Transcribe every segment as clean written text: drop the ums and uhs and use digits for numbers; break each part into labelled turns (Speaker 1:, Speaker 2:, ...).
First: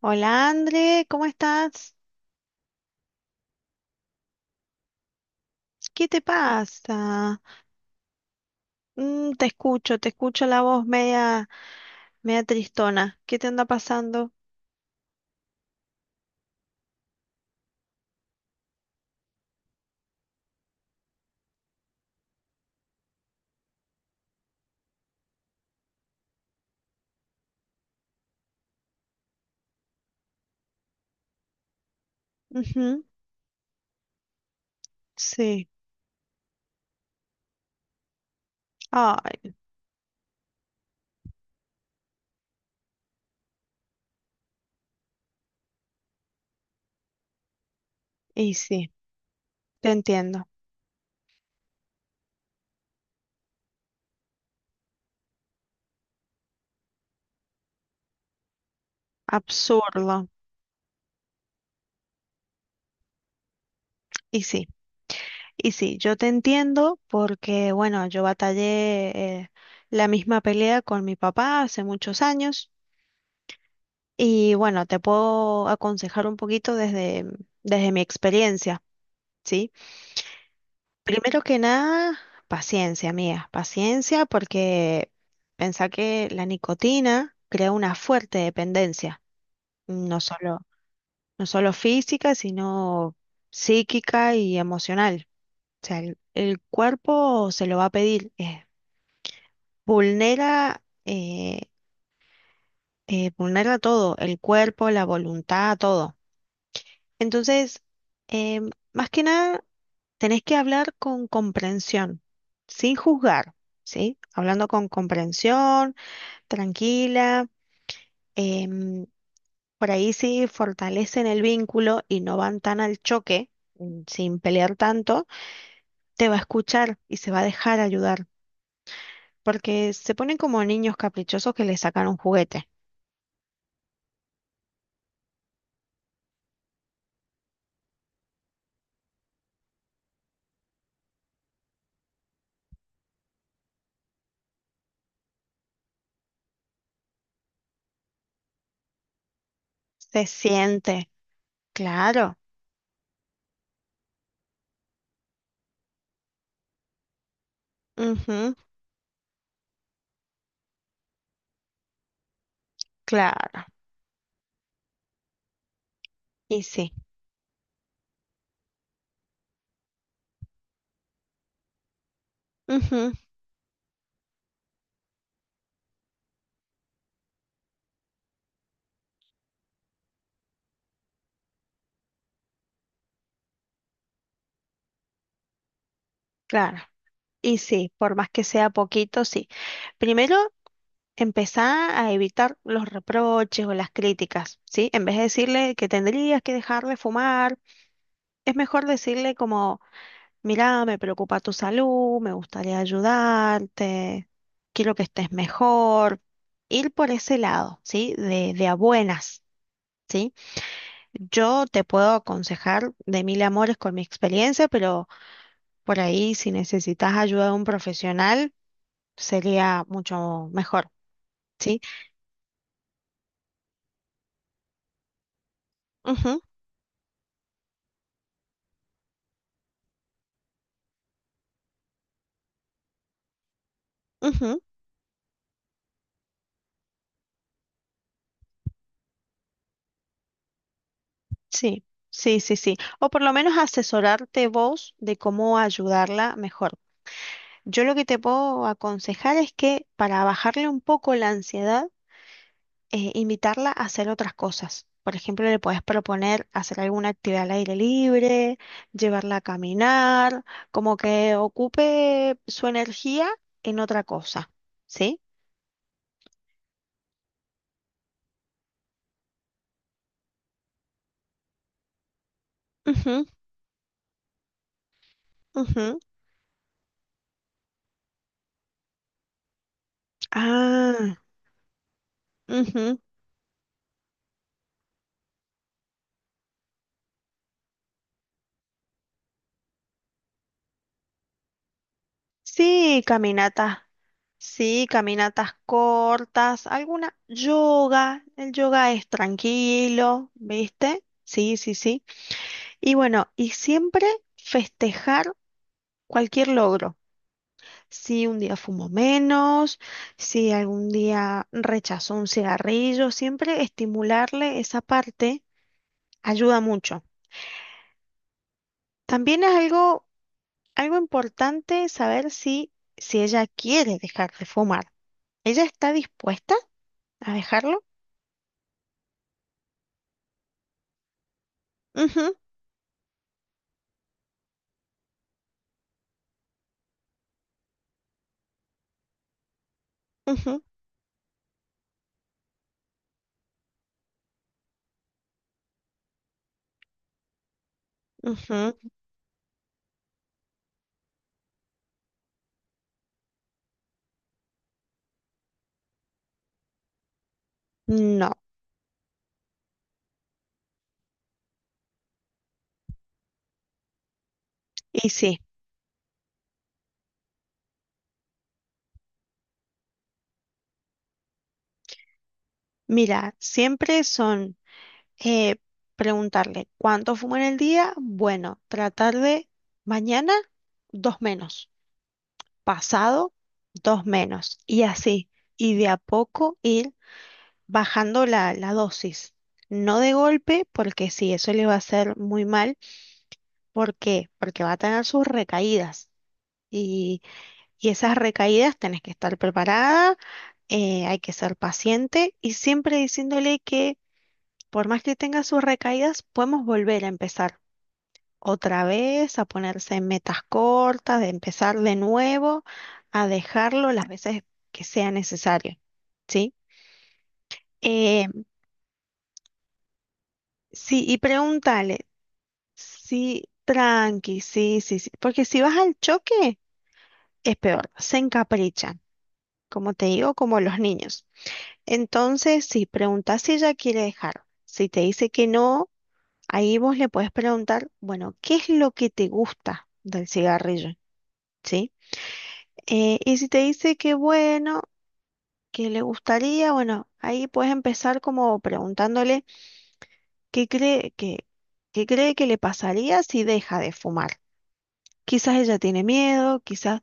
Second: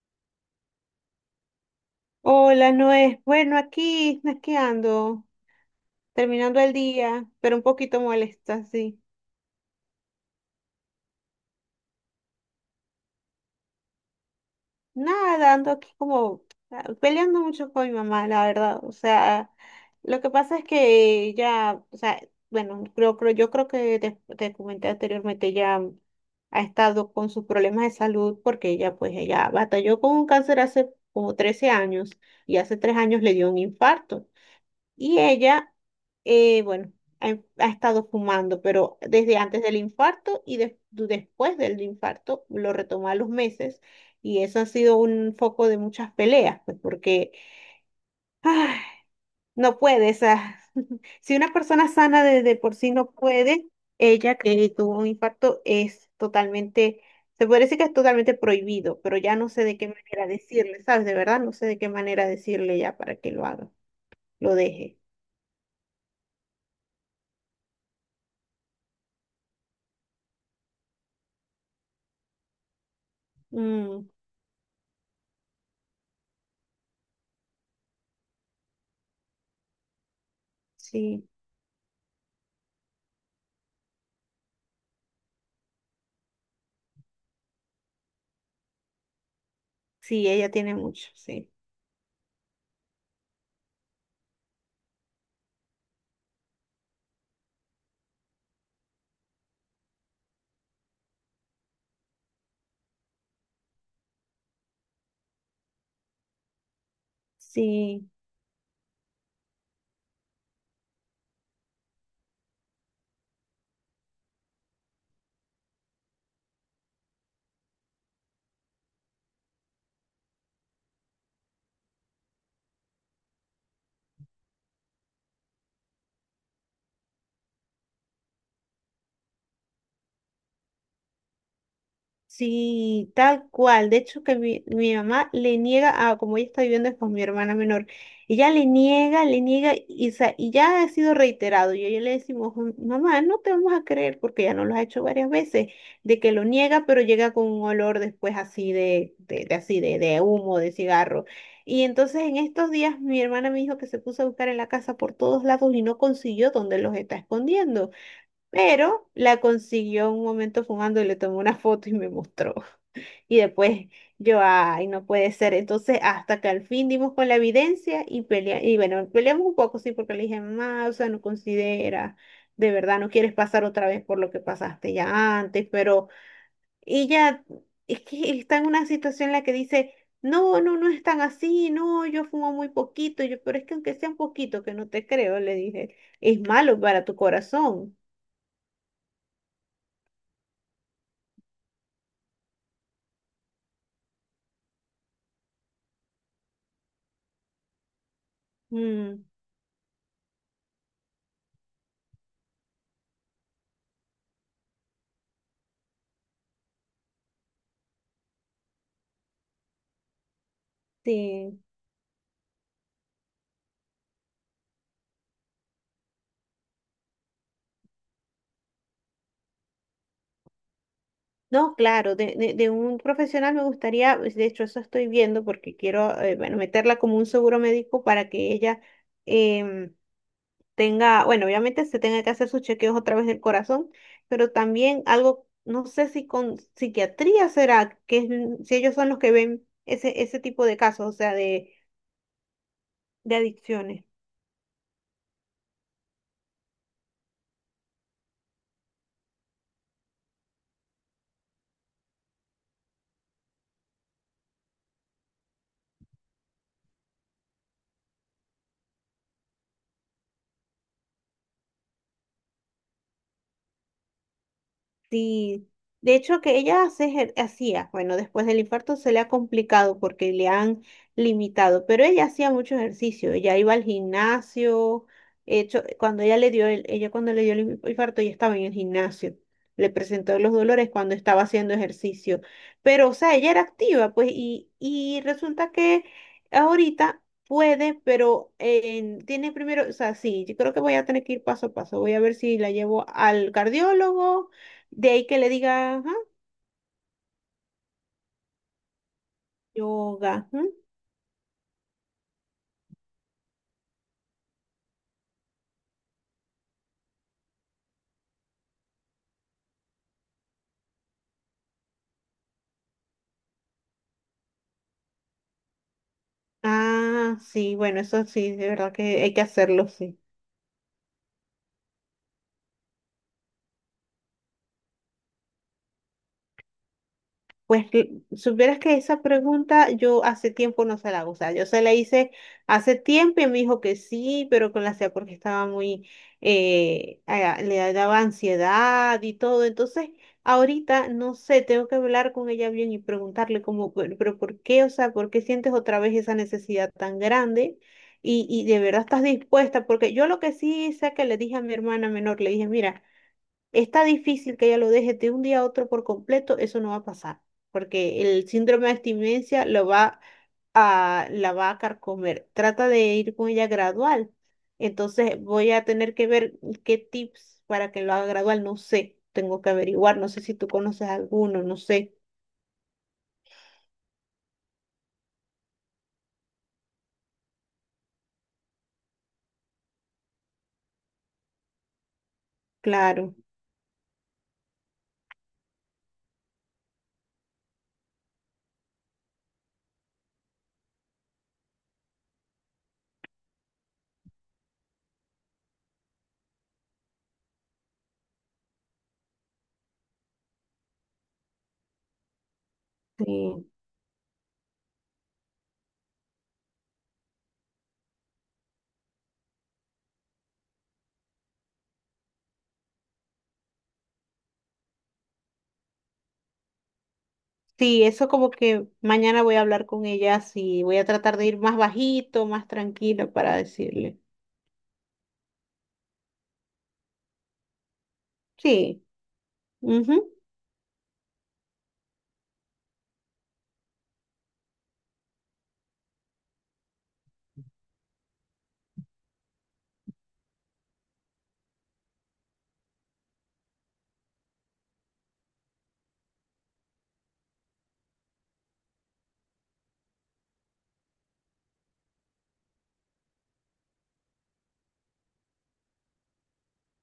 Speaker 1: Hola André, ¿cómo estás?
Speaker 2: Hola, Noé. Bueno, aquí ando,
Speaker 1: ¿Qué te
Speaker 2: terminando el día,
Speaker 1: pasa?
Speaker 2: pero un poquito molesta, sí.
Speaker 1: Mm, te escucho la voz media, media tristona. ¿Qué te anda pasando?
Speaker 2: Nada, ando aquí como peleando mucho con mi mamá, la verdad. O sea, lo que pasa es que ya, o sea, bueno, yo creo que te comenté anteriormente, ya ha estado con sus problemas de salud porque ella batalló con un cáncer hace como 13 años y hace 3
Speaker 1: Ujú,
Speaker 2: años le dio un infarto. Y
Speaker 1: sí.
Speaker 2: ella, bueno, ha estado fumando, pero desde
Speaker 1: Ay,
Speaker 2: antes del infarto y después del infarto lo retomó a los meses. Y eso ha sido un foco de muchas peleas, pues porque
Speaker 1: y
Speaker 2: ah,
Speaker 1: sí,
Speaker 2: no
Speaker 1: te
Speaker 2: puede.
Speaker 1: entiendo.
Speaker 2: Si una persona sana de por sí no puede, ella que tuvo un infarto es totalmente, se puede decir que es totalmente prohibido, pero ya no sé de qué manera
Speaker 1: Absurdo.
Speaker 2: decirle, ¿sabes? De verdad no sé de qué manera decirle ya para que lo haga,
Speaker 1: Y
Speaker 2: lo
Speaker 1: sí,
Speaker 2: deje.
Speaker 1: y sí, yo te entiendo porque, bueno, yo batallé la misma pelea con mi papá hace muchos años
Speaker 2: Mm,
Speaker 1: y, bueno, te puedo aconsejar un poquito desde, desde mi experiencia, ¿sí?
Speaker 2: sí.
Speaker 1: Primero que nada, paciencia, amiga, paciencia porque pensá que la nicotina crea una fuerte dependencia, no
Speaker 2: Sí, ella
Speaker 1: solo,
Speaker 2: tiene mucho,
Speaker 1: no
Speaker 2: sí.
Speaker 1: solo física, sino psíquica y emocional. O sea, el cuerpo se lo va a pedir, vulnera, vulnera todo, el cuerpo, la voluntad, todo. Entonces,
Speaker 2: Sí,
Speaker 1: más que nada tenés que hablar con comprensión, sin juzgar, ¿sí? Hablando con comprensión, tranquila. em, por ahí sí fortalecen el vínculo y no van tan al choque, mm, sin pelear tanto, te va a escuchar y se va a dejar ayudar, porque se ponen como niños caprichosos que le sacan un juguete.
Speaker 2: sí, tal cual. De hecho, que mi mamá le niega a, como ella está viviendo con mi hermana menor, ella le niega, y, o sea, y ya ha sido reiterado. Y a ella le decimos, "Mm, mamá, no te vamos a creer, porque ya nos lo ha hecho varias veces, de que lo niega, pero llega con un olor después así de así de
Speaker 1: Se
Speaker 2: humo, de
Speaker 1: siente,
Speaker 2: cigarro." Y entonces en
Speaker 1: claro,
Speaker 2: estos días mi hermana me dijo que se puso a buscar en la casa por todos lados y no consiguió donde los está escondiendo.
Speaker 1: ujú,
Speaker 2: Pero la consiguió un momento fumando y le tomó una foto y me mostró. Y
Speaker 1: claro,
Speaker 2: después yo, ay, no puede ser. Entonces, hasta que
Speaker 1: y
Speaker 2: al fin
Speaker 1: sí,
Speaker 2: dimos con la evidencia y pelea, y bueno, peleamos un poco, sí, porque le dije, mamá, o sea, no considera, de verdad, no
Speaker 1: ujú,
Speaker 2: quieres pasar otra vez por lo que pasaste ya antes, pero ella es que está en una situación en la que dice, no, no, no es tan así, no, yo fumo muy poquito. Y yo, pero es que aunque sea un poquito, que no te creo, le dije, es
Speaker 1: claro,
Speaker 2: malo para tu
Speaker 1: y sí,
Speaker 2: corazón.
Speaker 1: por más que sea poquito, sí. Primero empezá a evitar los reproches o las críticas, ¿sí? En vez de decirle que tendrías que dejar de fumar, es mejor
Speaker 2: Mm.
Speaker 1: decirle como, mirá, me preocupa tu salud, me gustaría ayudarte, quiero que estés mejor. Ir por ese lado, ¿sí? De a buenas, ¿sí?
Speaker 2: Sí,
Speaker 1: Yo te puedo aconsejar de mil amores con mi experiencia, pero por ahí si necesitas ayuda de un profesional, sería mucho mejor,
Speaker 2: no,
Speaker 1: ¿sí?
Speaker 2: claro, de un profesional me gustaría, pues, de hecho eso estoy viendo porque quiero,
Speaker 1: Ujú,
Speaker 2: bueno, meterla como un seguro médico para que ella em, tenga, bueno, obviamente se tenga que hacer sus chequeos otra vez del corazón, pero
Speaker 1: ujú.
Speaker 2: también algo, no sé si con psiquiatría será, si ellos son los que ven ese, tipo de casos, o sea, de,
Speaker 1: Sí, sí, sí, sí. O por lo
Speaker 2: de
Speaker 1: menos
Speaker 2: adicciones.
Speaker 1: asesorarte vos de cómo ayudarla mejor. Yo lo que te puedo aconsejar es que para bajarle un poco la ansiedad, invitarla a hacer otras cosas. Por ejemplo, le puedes proponer hacer alguna actividad al aire libre, llevarla a caminar, como que ocupe su energía en otra cosa. ¿Sí?
Speaker 2: Sí, de hecho que ella hacía, bueno, después del infarto se le ha complicado porque le han limitado, pero ella hacía mucho
Speaker 1: Ujú,
Speaker 2: ejercicio, ella iba al gimnasio, hecho,
Speaker 1: ujú.
Speaker 2: cuando ella cuando le dio el infarto ya estaba en el gimnasio, le presentó los dolores
Speaker 1: Ah,
Speaker 2: cuando estaba haciendo ejercicio,
Speaker 1: ujú.
Speaker 2: pero o sea, ella era activa, pues, y resulta que ahorita puede, pero tiene primero, o sea, sí, yo creo que voy a tener que ir paso a paso, voy a ver si la
Speaker 1: Sí,
Speaker 2: llevo al
Speaker 1: caminata.
Speaker 2: cardiólogo
Speaker 1: Sí,
Speaker 2: de ahí que le
Speaker 1: caminatas
Speaker 2: diga, ajá,
Speaker 1: cortas, alguna yoga, el yoga es tranquilo,
Speaker 2: yoga. Ujú.
Speaker 1: ¿viste? Sí, sí, sí. Y bueno, y siempre festejar cualquier logro. Si un día fumo menos, si algún día rechazo un cigarrillo, siempre estimularle esa parte ayuda mucho.
Speaker 2: Ah, sí, bueno, eso sí, de verdad que hay que
Speaker 1: También es
Speaker 2: hacerlo,
Speaker 1: algo,
Speaker 2: sí.
Speaker 1: algo importante saber si, si ella quiere dejar de fumar. ¿Ella está dispuesta a dejarlo?
Speaker 2: Pues que- Supieras que esa pregunta yo hace tiempo no se la hago, o sea, yo se la hice
Speaker 1: Ujú,
Speaker 2: hace tiempo y me dijo que sí, pero que la hacía porque estaba muy, le daba ansiedad y todo, entonces
Speaker 1: ujú.
Speaker 2: ahorita no sé, tengo que hablar con ella bien y preguntarle como, pero ¿por qué? O sea, ¿por qué sientes otra vez esa necesidad tan grande? Y
Speaker 1: Ujú,
Speaker 2: de verdad estás dispuesta, porque yo lo que sí sé que le dije a mi hermana menor, le dije, mira, está difícil que ella lo deje de un día a otro por completo, eso no va a pasar, porque
Speaker 1: no,
Speaker 2: el síndrome de abstinencia la va a carcomer. Trata de ir con ella gradual.
Speaker 1: y sí,
Speaker 2: Entonces voy a tener que ver qué tips para que lo haga gradual, no sé, tengo que averiguar, no sé si tú conoces alguno, no sé,
Speaker 1: mira, siempre son eh, preguntarle cuánto fumo en el día, bueno, tratar de mañana dos menos, pasado
Speaker 2: claro.
Speaker 1: dos menos, y así, y de a poco ir bajando la, la dosis. No de golpe, porque sí, eso le va a hacer muy mal. ¿Por qué? Porque va a tener sus recaídas. Y esas recaídas tenés que estar preparada, hay que ser paciente y siempre diciéndole
Speaker 2: Sí,
Speaker 1: que por más que tenga sus recaídas, podemos volver a empezar otra vez, a ponerse metas cortas, de empezar de nuevo, a dejarlo las veces que sea necesario, ¿sí?
Speaker 2: sí,
Speaker 1: Eh,
Speaker 2: eso como que mañana voy a hablar con ella, sí, voy
Speaker 1: sí,
Speaker 2: a
Speaker 1: y
Speaker 2: tratar de ir más
Speaker 1: pregúntale,
Speaker 2: bajito, más tranquila
Speaker 1: sí,
Speaker 2: para decirle.
Speaker 1: tranqui, sí, sí, sí, porque si vas al choque es peor, se encaprichan,
Speaker 2: Sí.
Speaker 1: como te digo,
Speaker 2: Ujú.
Speaker 1: como los niños. Entonces, si preguntas si ella quiere dejar, si te dice que no, ahí vos le puedes preguntar, bueno, ¿qué es lo que te gusta del cigarrillo? ¿Sí? Y si te dice que bueno, que le gustaría, bueno, ahí puedes empezar como preguntándole qué cree que, qué cree que le pasaría si deja de fumar. Quizás ella tiene miedo, quizás,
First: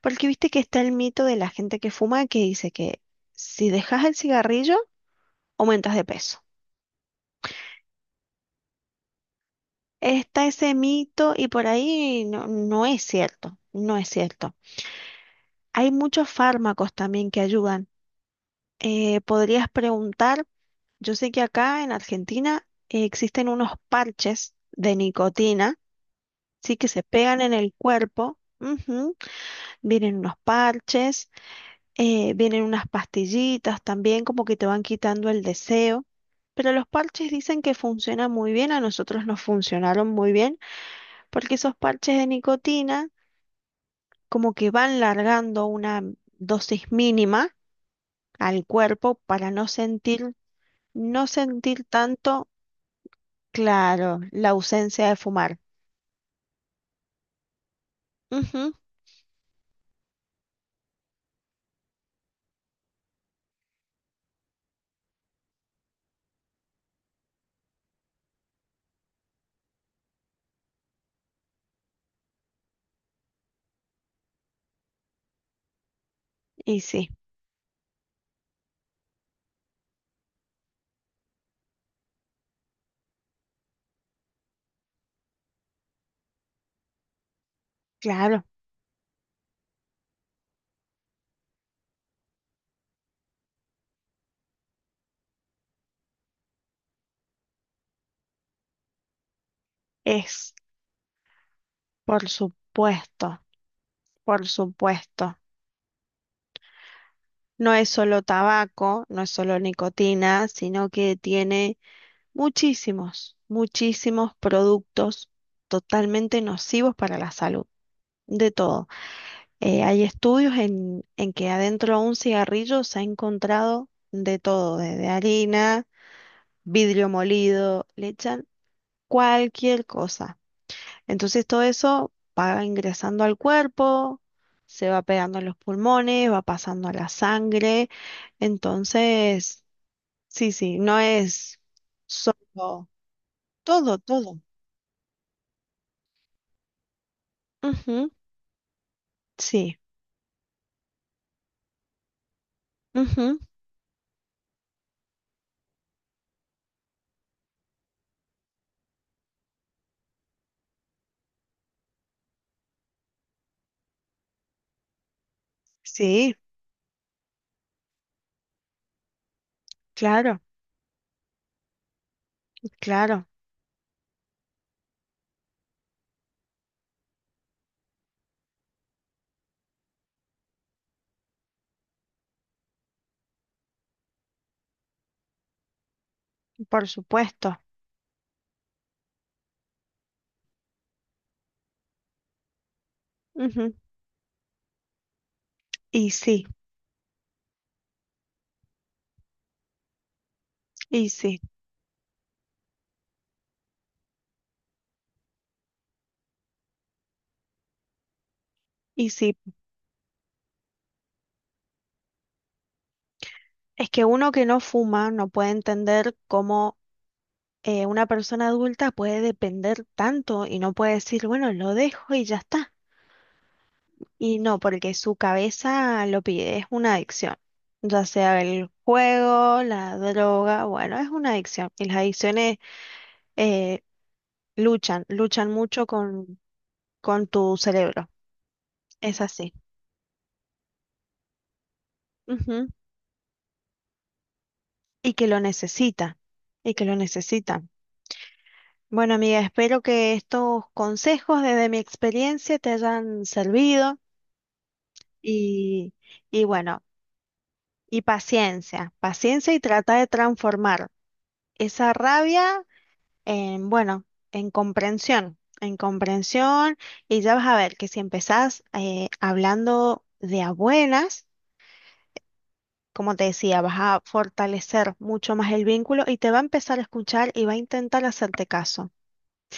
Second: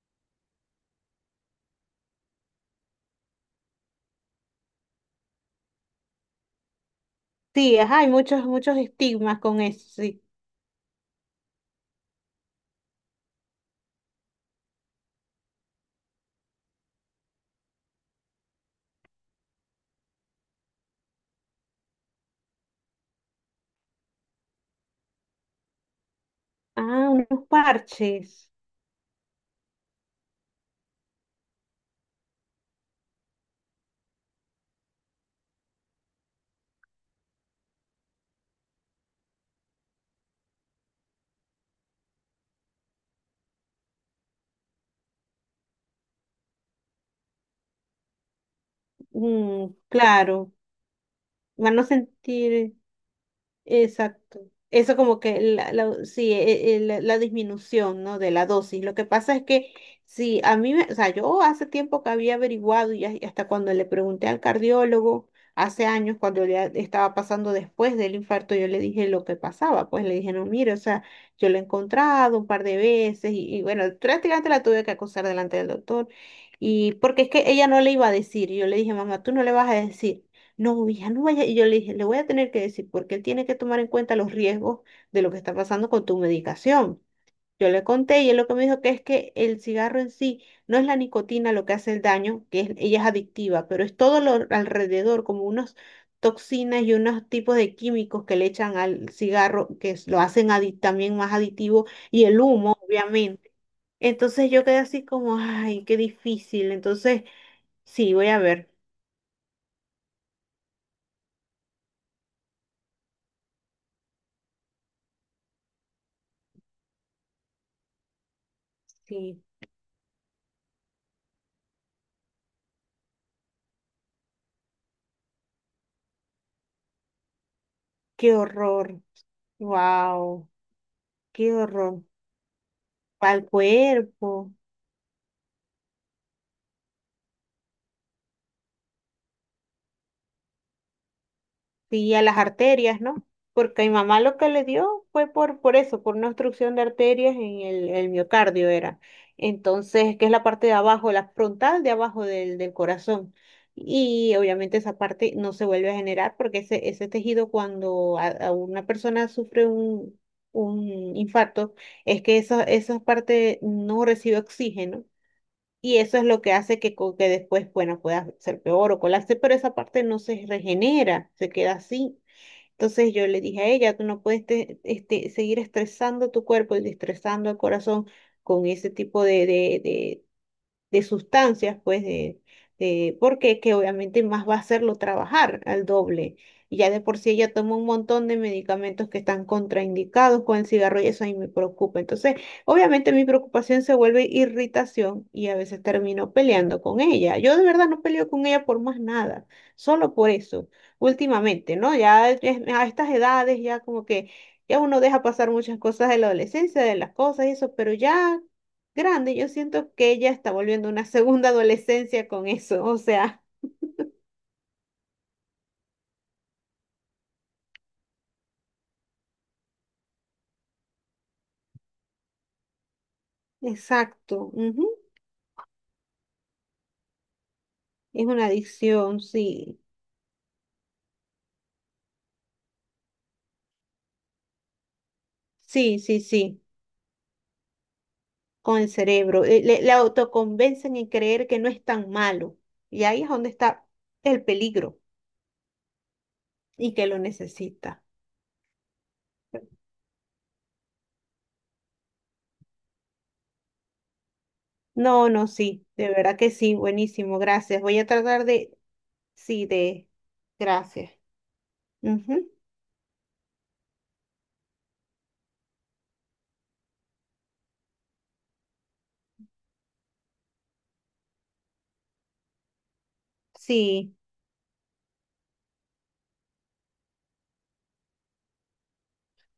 Speaker 1: porque viste que está el mito de la gente que fuma que dice que si dejas el cigarrillo, aumentas de peso.
Speaker 2: Sí, ajá, hay muchos, muchos estigmas con eso, sí.
Speaker 1: Está ese mito y por ahí no, no es cierto, no es cierto. Hay muchos fármacos también que ayudan. Podrías preguntar, yo sé que acá en Argentina existen unos parches de nicotina, sí que se
Speaker 2: Ah,
Speaker 1: pegan
Speaker 2: unos
Speaker 1: en el cuerpo.
Speaker 2: parches.
Speaker 1: Ujú, vienen unos parches, vienen unas pastillitas también como que te van quitando el deseo. Pero los parches dicen que funcionan muy bien, a nosotros nos funcionaron muy bien porque esos parches de nicotina como que van largando una dosis mínima al cuerpo para no
Speaker 2: Mm,
Speaker 1: sentir,
Speaker 2: claro.
Speaker 1: no
Speaker 2: Van a
Speaker 1: sentir tanto,
Speaker 2: sentir.
Speaker 1: claro,
Speaker 2: Exacto.
Speaker 1: la
Speaker 2: Eso
Speaker 1: ausencia de
Speaker 2: como que
Speaker 1: fumar.
Speaker 2: sí, la disminución, ¿no? De la
Speaker 1: Ujú,
Speaker 2: dosis. Lo que pasa es que sí, a mí, o sea, yo hace tiempo que había averiguado y hasta cuando le pregunté al cardiólogo, hace años, cuando ya estaba pasando después del infarto, yo le dije lo que pasaba. Pues le dije, no, mire, o sea, yo lo he encontrado un par de veces y bueno, prácticamente la tuve que acusar delante del doctor.
Speaker 1: y
Speaker 2: Y
Speaker 1: sí,
Speaker 2: porque es que ella no le iba a decir, y yo le dije, mamá, tú no le vas a decir. No, hija, no vaya. Y yo le dije, le voy a tener que decir porque él tiene que tomar en cuenta los riesgos de lo que está pasando con tu medicación. Yo le conté y él
Speaker 1: claro,
Speaker 2: lo que me dijo que es que el cigarro en sí no es la nicotina lo que hace el daño, ella es adictiva, pero es todo lo alrededor, como unas toxinas y unos tipos de químicos que le echan al cigarro lo hacen
Speaker 1: es,
Speaker 2: también más adictivo y
Speaker 1: por
Speaker 2: el humo,
Speaker 1: supuesto,
Speaker 2: obviamente.
Speaker 1: por
Speaker 2: Entonces yo quedé así
Speaker 1: supuesto.
Speaker 2: como, ay, qué difícil. Entonces,
Speaker 1: No es
Speaker 2: sí,
Speaker 1: solo
Speaker 2: voy a ver.
Speaker 1: tabaco, no es solo nicotina, sino que tiene muchísimos, muchísimos productos totalmente nocivos para la salud, de todo.
Speaker 2: Sí,
Speaker 1: Hay estudios en que adentro de un cigarrillo se ha encontrado de todo, desde harina, vidrio molido, le
Speaker 2: qué
Speaker 1: echan
Speaker 2: horror.
Speaker 1: cualquier cosa.
Speaker 2: Wow,
Speaker 1: Entonces
Speaker 2: qué
Speaker 1: todo
Speaker 2: horror.
Speaker 1: eso va ingresando al
Speaker 2: Al
Speaker 1: cuerpo,
Speaker 2: cuerpo
Speaker 1: se va pegando en los pulmones, va pasando a la sangre. Entonces, sí, sí, no es
Speaker 2: y a las
Speaker 1: solo
Speaker 2: arterias, ¿no? Porque a mi
Speaker 1: todo,
Speaker 2: mamá lo
Speaker 1: todo.
Speaker 2: que le dio fue por eso, por una obstrucción de arterias en el,
Speaker 1: Ujú,
Speaker 2: el miocardio era.
Speaker 1: sí,
Speaker 2: Entonces, que es la parte de abajo, la frontal de abajo del corazón.
Speaker 1: ujú,
Speaker 2: Y obviamente esa parte no se vuelve a generar porque ese tejido cuando a una persona sufre un infarto, es que esa parte no recibe oxígeno. Y eso es
Speaker 1: sí,
Speaker 2: lo que hace que, que después, bueno, pueda ser peor o colarse, pero esa parte no
Speaker 1: claro,
Speaker 2: se regenera, se queda así. Entonces
Speaker 1: claro,
Speaker 2: yo le dije a ella, tú no puedes seguir estresando tu cuerpo y estresando el corazón con ese tipo de sustancias, pues, porque que obviamente más va a hacerlo trabajar al doble. Y
Speaker 1: por
Speaker 2: ya de por sí ella
Speaker 1: supuesto.
Speaker 2: toma un montón de medicamentos que están contraindicados con el cigarro y eso a mí me preocupa. Entonces, obviamente mi
Speaker 1: Ujú,
Speaker 2: preocupación se vuelve irritación y a veces
Speaker 1: y
Speaker 2: termino
Speaker 1: sí.
Speaker 2: peleando con ella. Yo de verdad no peleo con ella por más nada, solo por eso,
Speaker 1: Y sí,
Speaker 2: últimamente, ¿no? Ya a estas edades ya como que... Ya uno deja pasar muchas cosas de la adolescencia, de las cosas y eso, pero ya
Speaker 1: y sí,
Speaker 2: grande. Yo siento que ella está volviendo una segunda adolescencia con eso. O sea,
Speaker 1: es que uno que no fuma no puede entender cómo una persona adulta puede depender tanto y no puede decir, bueno, lo dejo y ya está. Y
Speaker 2: exacto.
Speaker 1: no, porque
Speaker 2: Ujú.
Speaker 1: su cabeza lo pide, es una adicción. Ya
Speaker 2: Es
Speaker 1: sea
Speaker 2: una
Speaker 1: el
Speaker 2: adicción,
Speaker 1: juego,
Speaker 2: sí.
Speaker 1: la droga, bueno, es una adicción. Y las adicciones eh, luchan, luchan mucho
Speaker 2: Sí, sí, sí.
Speaker 1: con tu cerebro.
Speaker 2: Con el
Speaker 1: Es
Speaker 2: cerebro.
Speaker 1: así.
Speaker 2: Le autoconvencen en creer que no es tan malo.
Speaker 1: Ujú.
Speaker 2: Y ahí es donde está el peligro
Speaker 1: Y que lo necesita, y que
Speaker 2: y
Speaker 1: lo
Speaker 2: que lo
Speaker 1: necesita.
Speaker 2: necesita.
Speaker 1: Bueno, amiga, espero que estos consejos desde mi experiencia te hayan servido
Speaker 2: No, no, sí.
Speaker 1: y,
Speaker 2: De verdad
Speaker 1: y
Speaker 2: que sí.
Speaker 1: bueno,
Speaker 2: Buenísimo. Gracias. Voy
Speaker 1: y
Speaker 2: a tratar de.
Speaker 1: paciencia, paciencia y
Speaker 2: Sí,
Speaker 1: trata de
Speaker 2: de.
Speaker 1: transformar
Speaker 2: Gracias.
Speaker 1: esa
Speaker 2: Ujú.
Speaker 1: rabia en, bueno, en comprensión y ya vas a ver que si empezás hablando de a buenas, como te decía, vas a
Speaker 2: Sí.
Speaker 1: fortalecer mucho más el vínculo y te va a empezar a escuchar y va a intentar hacerte caso.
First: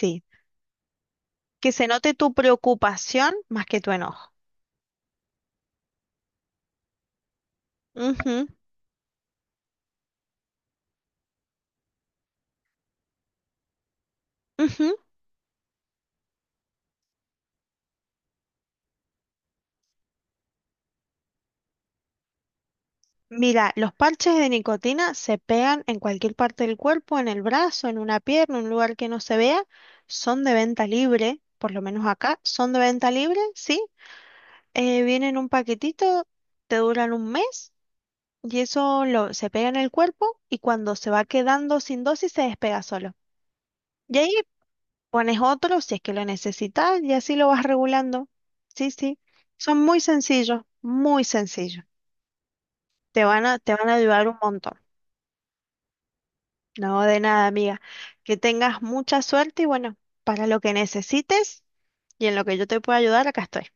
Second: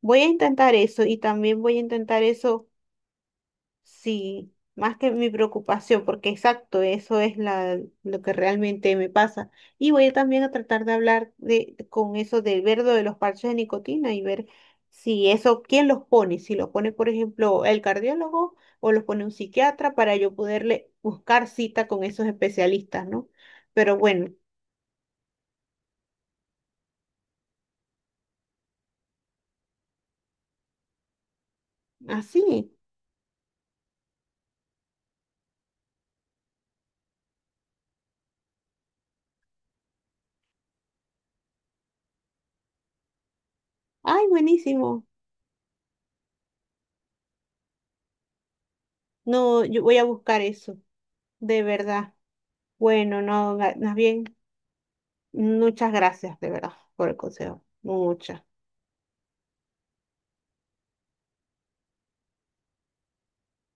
Speaker 2: Voy a intentar eso y también
Speaker 1: que
Speaker 2: voy a
Speaker 1: se note
Speaker 2: intentar
Speaker 1: tu
Speaker 2: eso.
Speaker 1: preocupación más que tu enojo.
Speaker 2: Sí, más que mi preocupación, porque exacto, eso es lo que
Speaker 1: Ujú,
Speaker 2: realmente me pasa. Y voy a también a tratar de hablar con eso del verdo de los parches de nicotina y ver
Speaker 1: ujú.
Speaker 2: si eso, quién los pone, si los pone, por ejemplo, el cardiólogo o los pone un psiquiatra para yo poderle buscar cita con esos especialistas, ¿no?
Speaker 1: Mira, los
Speaker 2: Pero bueno,
Speaker 1: parches de nicotina se pegan en cualquier parte del cuerpo, en el brazo, en una pierna, un lugar que no se vea. Son de venta libre, por lo menos acá, son
Speaker 2: así.
Speaker 1: de venta libre, sí. Vienen en un paquetito, te duran un mes y eso lo, se pega en el cuerpo y cuando se va quedando sin dosis se despega solo. Y
Speaker 2: Ay,
Speaker 1: ahí
Speaker 2: buenísimo.
Speaker 1: pones otro si es que lo necesitas y así lo vas regulando. Sí, sí.
Speaker 2: No,
Speaker 1: Son
Speaker 2: yo voy
Speaker 1: muy
Speaker 2: a buscar
Speaker 1: sencillos,
Speaker 2: eso,
Speaker 1: muy
Speaker 2: de
Speaker 1: sencillos.
Speaker 2: verdad. Bueno, no,
Speaker 1: Te van a
Speaker 2: más
Speaker 1: ayudar
Speaker 2: bien.
Speaker 1: un montón.
Speaker 2: Muchas gracias, de verdad,
Speaker 1: No,
Speaker 2: por el
Speaker 1: de nada,
Speaker 2: consejo.
Speaker 1: amiga. Que
Speaker 2: Muchas.
Speaker 1: tengas mucha suerte y bueno, para lo que necesites y en lo que yo te pueda ayudar, acá estoy.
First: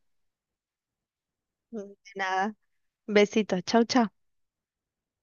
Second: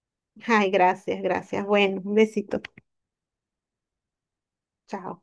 Speaker 2: Ay, gracias, gracias.
Speaker 1: De
Speaker 2: Bueno, un
Speaker 1: nada.
Speaker 2: besito.
Speaker 1: Besitos. Chau, chau.
Speaker 2: Chao.